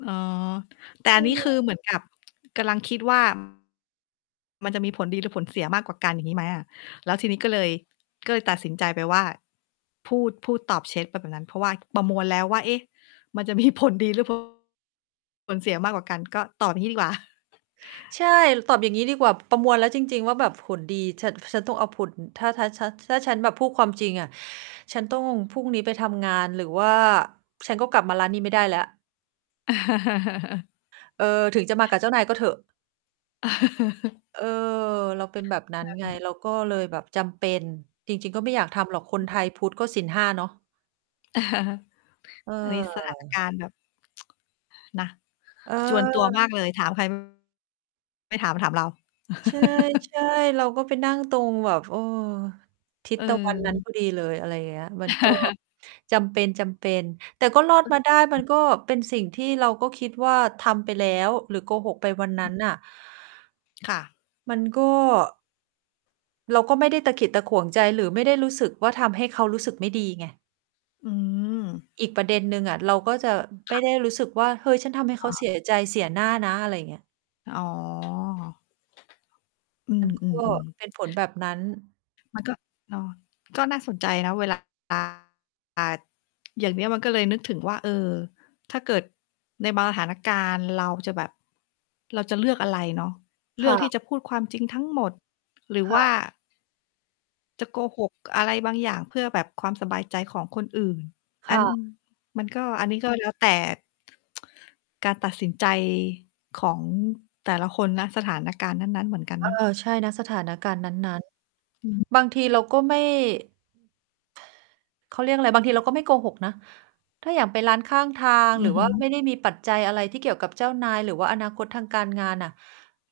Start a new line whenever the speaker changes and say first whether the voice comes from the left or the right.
left: อ๋อ แต่
right: ใช
left: อัน
right: ่
left: นี้
right: เล
left: คือ
right: ย
left: เหมือนกับกำลังคิด ว่า มันจะมีผลดีหรือผลเสียมากกว่ากัน อย่างงี้ไหมอะ? แล้วทีนี้ก็เลย ก็เลยตัดสินใจไปว่า พูด พูดตอบเช็ดไปแบบนั้น เพราะว่าประมวลแล้วว่า เอ๊ะ มันจะ มีผล ดีหรือ ผล ผลเสียมากกว่ากัน ก็ตอบอย่างงี้ดีกว่า
right: ใช่ ตอบอย่างงี้ดีกว่า ประมวลแล้วจริง ๆ ว่าแบบผลดี ฉัน ฉันต้องเอาผล ถ้า ถ้า ถ้าฉันแบบพูดความจริงอะ ฉันต้อง พรุ่งนี้ไปทำงาน หรือว่าฉันก็กลับมาร้านนี้ไม่ได้แล้ว เออ ถึงจะมากับเจ้านายก็เถอะ เออ เราเป็นแบบนั
left: แ
right: ้
left: ป
right: น
left: ๊บ
right: ไง
left: หนึ่ง
right: เราก็เลยแบบจำเป็น จริง ๆ ก็ไม่อยากทำหรอก คนไทยพุทธก็ศีล 5 เนาะ เ
left: อันนี้ สถาน ก
right: ออ
left: ารณ์แบบ นะ
right: เ
left: จวนตัว
right: ออ
left: มากเลย ถาม ใคร ไม่ถาม ถามเรา
right: ใช่ ๆ เราก็ไปนั่งตรงแบบ เออ ทิศตะวันนั้น
left: เออ
right: พอดีเลย อะไรเงี้ย มัน ก็ จำเป็น ๆ แต่ก็รอดมาได้ มันก็เป็นสิ่งที่เราก็คิดว่า ทำไปแล้วหรือโกหกไปวันนั้นน่ะ
left: ค่ะ
right: มันก็ เราก็ไม่ได้ตะขิดตะขวงใจ หรือไม่ได้รู้สึกว่าทำให้เขารู้สึกไม่ดีไง
left: อือ
right: อีกประเด็นหนึ่งอะ เราก็จะไ
left: ค
right: ม
left: ่
right: ่
left: ะ
right: ได้รู้สึกว่า เฮ้ย ฉันทำให้
left: ค
right: เข
left: ่
right: า เ
left: ะ
right: สีย ใจ เสียหน้านะ อะไรเงี้ย
left: อ๋อ อื
right: มันก
left: ม
right: ็
left: ๆ ๆ
right: เป็นผลแบบนั้น
left: มันก็ เนาะ ก็น่าสนใจนะ เวลา อ่า อย่างเนี้ยมันก็เลยนึกถึงว่า เออ ถ้าเกิดในบางสถานการณ์ เราจะแบบ เราจะเลือกอะไรเนาะ เ
right: ค
left: ลื
right: ่
left: อกที่
right: ะ
left: จะพูดความจริงทั้งหมด หรือ
right: ค
left: ว
right: ่
left: ่า
right: ะ
left: จะโกหกอะไรบางอย่างเพื่อแบบความสบายใจของคนอื่น อ
right: ค
left: ั
right: ่
left: น
right: ะ
left: มันก็ อันนี้ก็แล้วแต่ การตัดสินใจของแต่ละคน ณ สถานการณ์นั้น ๆ เหมือนกัน
right: เอ
left: เ
right: อ
left: นาะ
right: ใช่ ณ สถานการณ์นั้น
left: อือ
right: ๆ บางทีเราก็ไม่ เขาเรียกอะไร บางทีเราก็ไม่โกหกนะ ถ้าอย่างไปร้านข้างทาง
left: อื
right: หรื
left: อ
right: อ
left: ฮ
right: ว
left: ึ
right: ่าไม่ได้มีปัจจัยอะไรที่เกี่ยวกับเจ้านาย หรือว่าอนาคตทางการงานอะ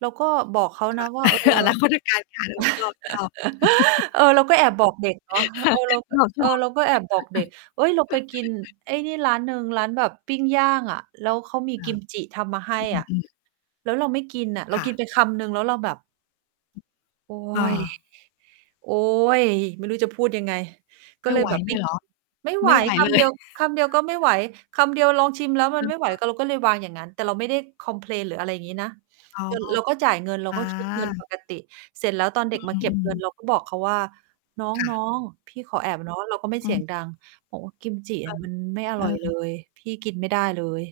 right: เราก็บอกเขา
left: ค
right: น
left: ่ะ
right: ะว่า เออ
left: อนาคตทางการงาน เออ ชอบ ๆ
right: เออ เราก็แอบบอกเด็กเนาะ
left: ค่
right: เ
left: ะ
right: ออ เรา ก็
left: ชอบ ๆ
right: เออ เราก็แอบบอกเด็ก เฮ้ย เราไปกินไอ้นี่ร้านหนึ่ง ร้านแบบปิ้งย่างอะ แล้วเขามี
left: ค
right: ก
left: ่ะ
right: ิมจิทำมาให้
left: อ
right: อะ
left: ือ ๆ
right: แล้วเราไม่กินอะ เรา
left: ค่
right: กิ
left: ะ
right: นไปคำหนึ่ง แล้วเราแบบ โอ๊
left: อา
right: ย โอ๊ย ไม่รู้จะพูดยังไง ก
left: ไม
right: ็
left: ่
right: เล
left: ไ
right: ย
left: หว
right: แบบ
left: เ
right: ไ
left: ล
right: ม่
left: ยเ
right: ก
left: หร
right: ิ
left: อ?
right: น ไม่ไ
left: ไ
right: ห
left: ม
right: ว
left: ่ไหว
right: ค
left: เล
right: ำเดี
left: ย
right: ยว คำเดียวก็ไม่ไหว คำเดียวลองชิมแล้วมั
left: อ
right: น
left: ื
right: ไ
left: อ
right: ม่ไ
left: ฮ
right: หว ก
left: ึ
right: ็ เราก็เลยวางอย่างงั้น แต่เราไม่ได้คอมเพลน หรืออะไรอย่างงี้นะ
left: อ๋อ
right: ร เราก็จ่ายเงิน เรา
left: อ
right: ก็คิดเงินป
left: า
right: กติ เสร็จแล้วตอนเด็กม
left: อ
right: าเก็
left: ื
right: บเงิ
left: อ
right: น
left: ๆ
right: เราก็บอกเขาว่า "น
left: ค่ะ
right: ้อง ๆ พี่ขอแอบเนาะ" เราก็ไม่
left: อ
right: เส
left: ื
right: ียง
left: ม
right: ดัง บอกว่า "กิมจิ
left: เ
right: อ
left: อ
right: ะ
left: อ
right: มันไม่อ
left: เอ
right: ร่อยเล
left: อ
right: ย พี่กินไม่ได้เลย"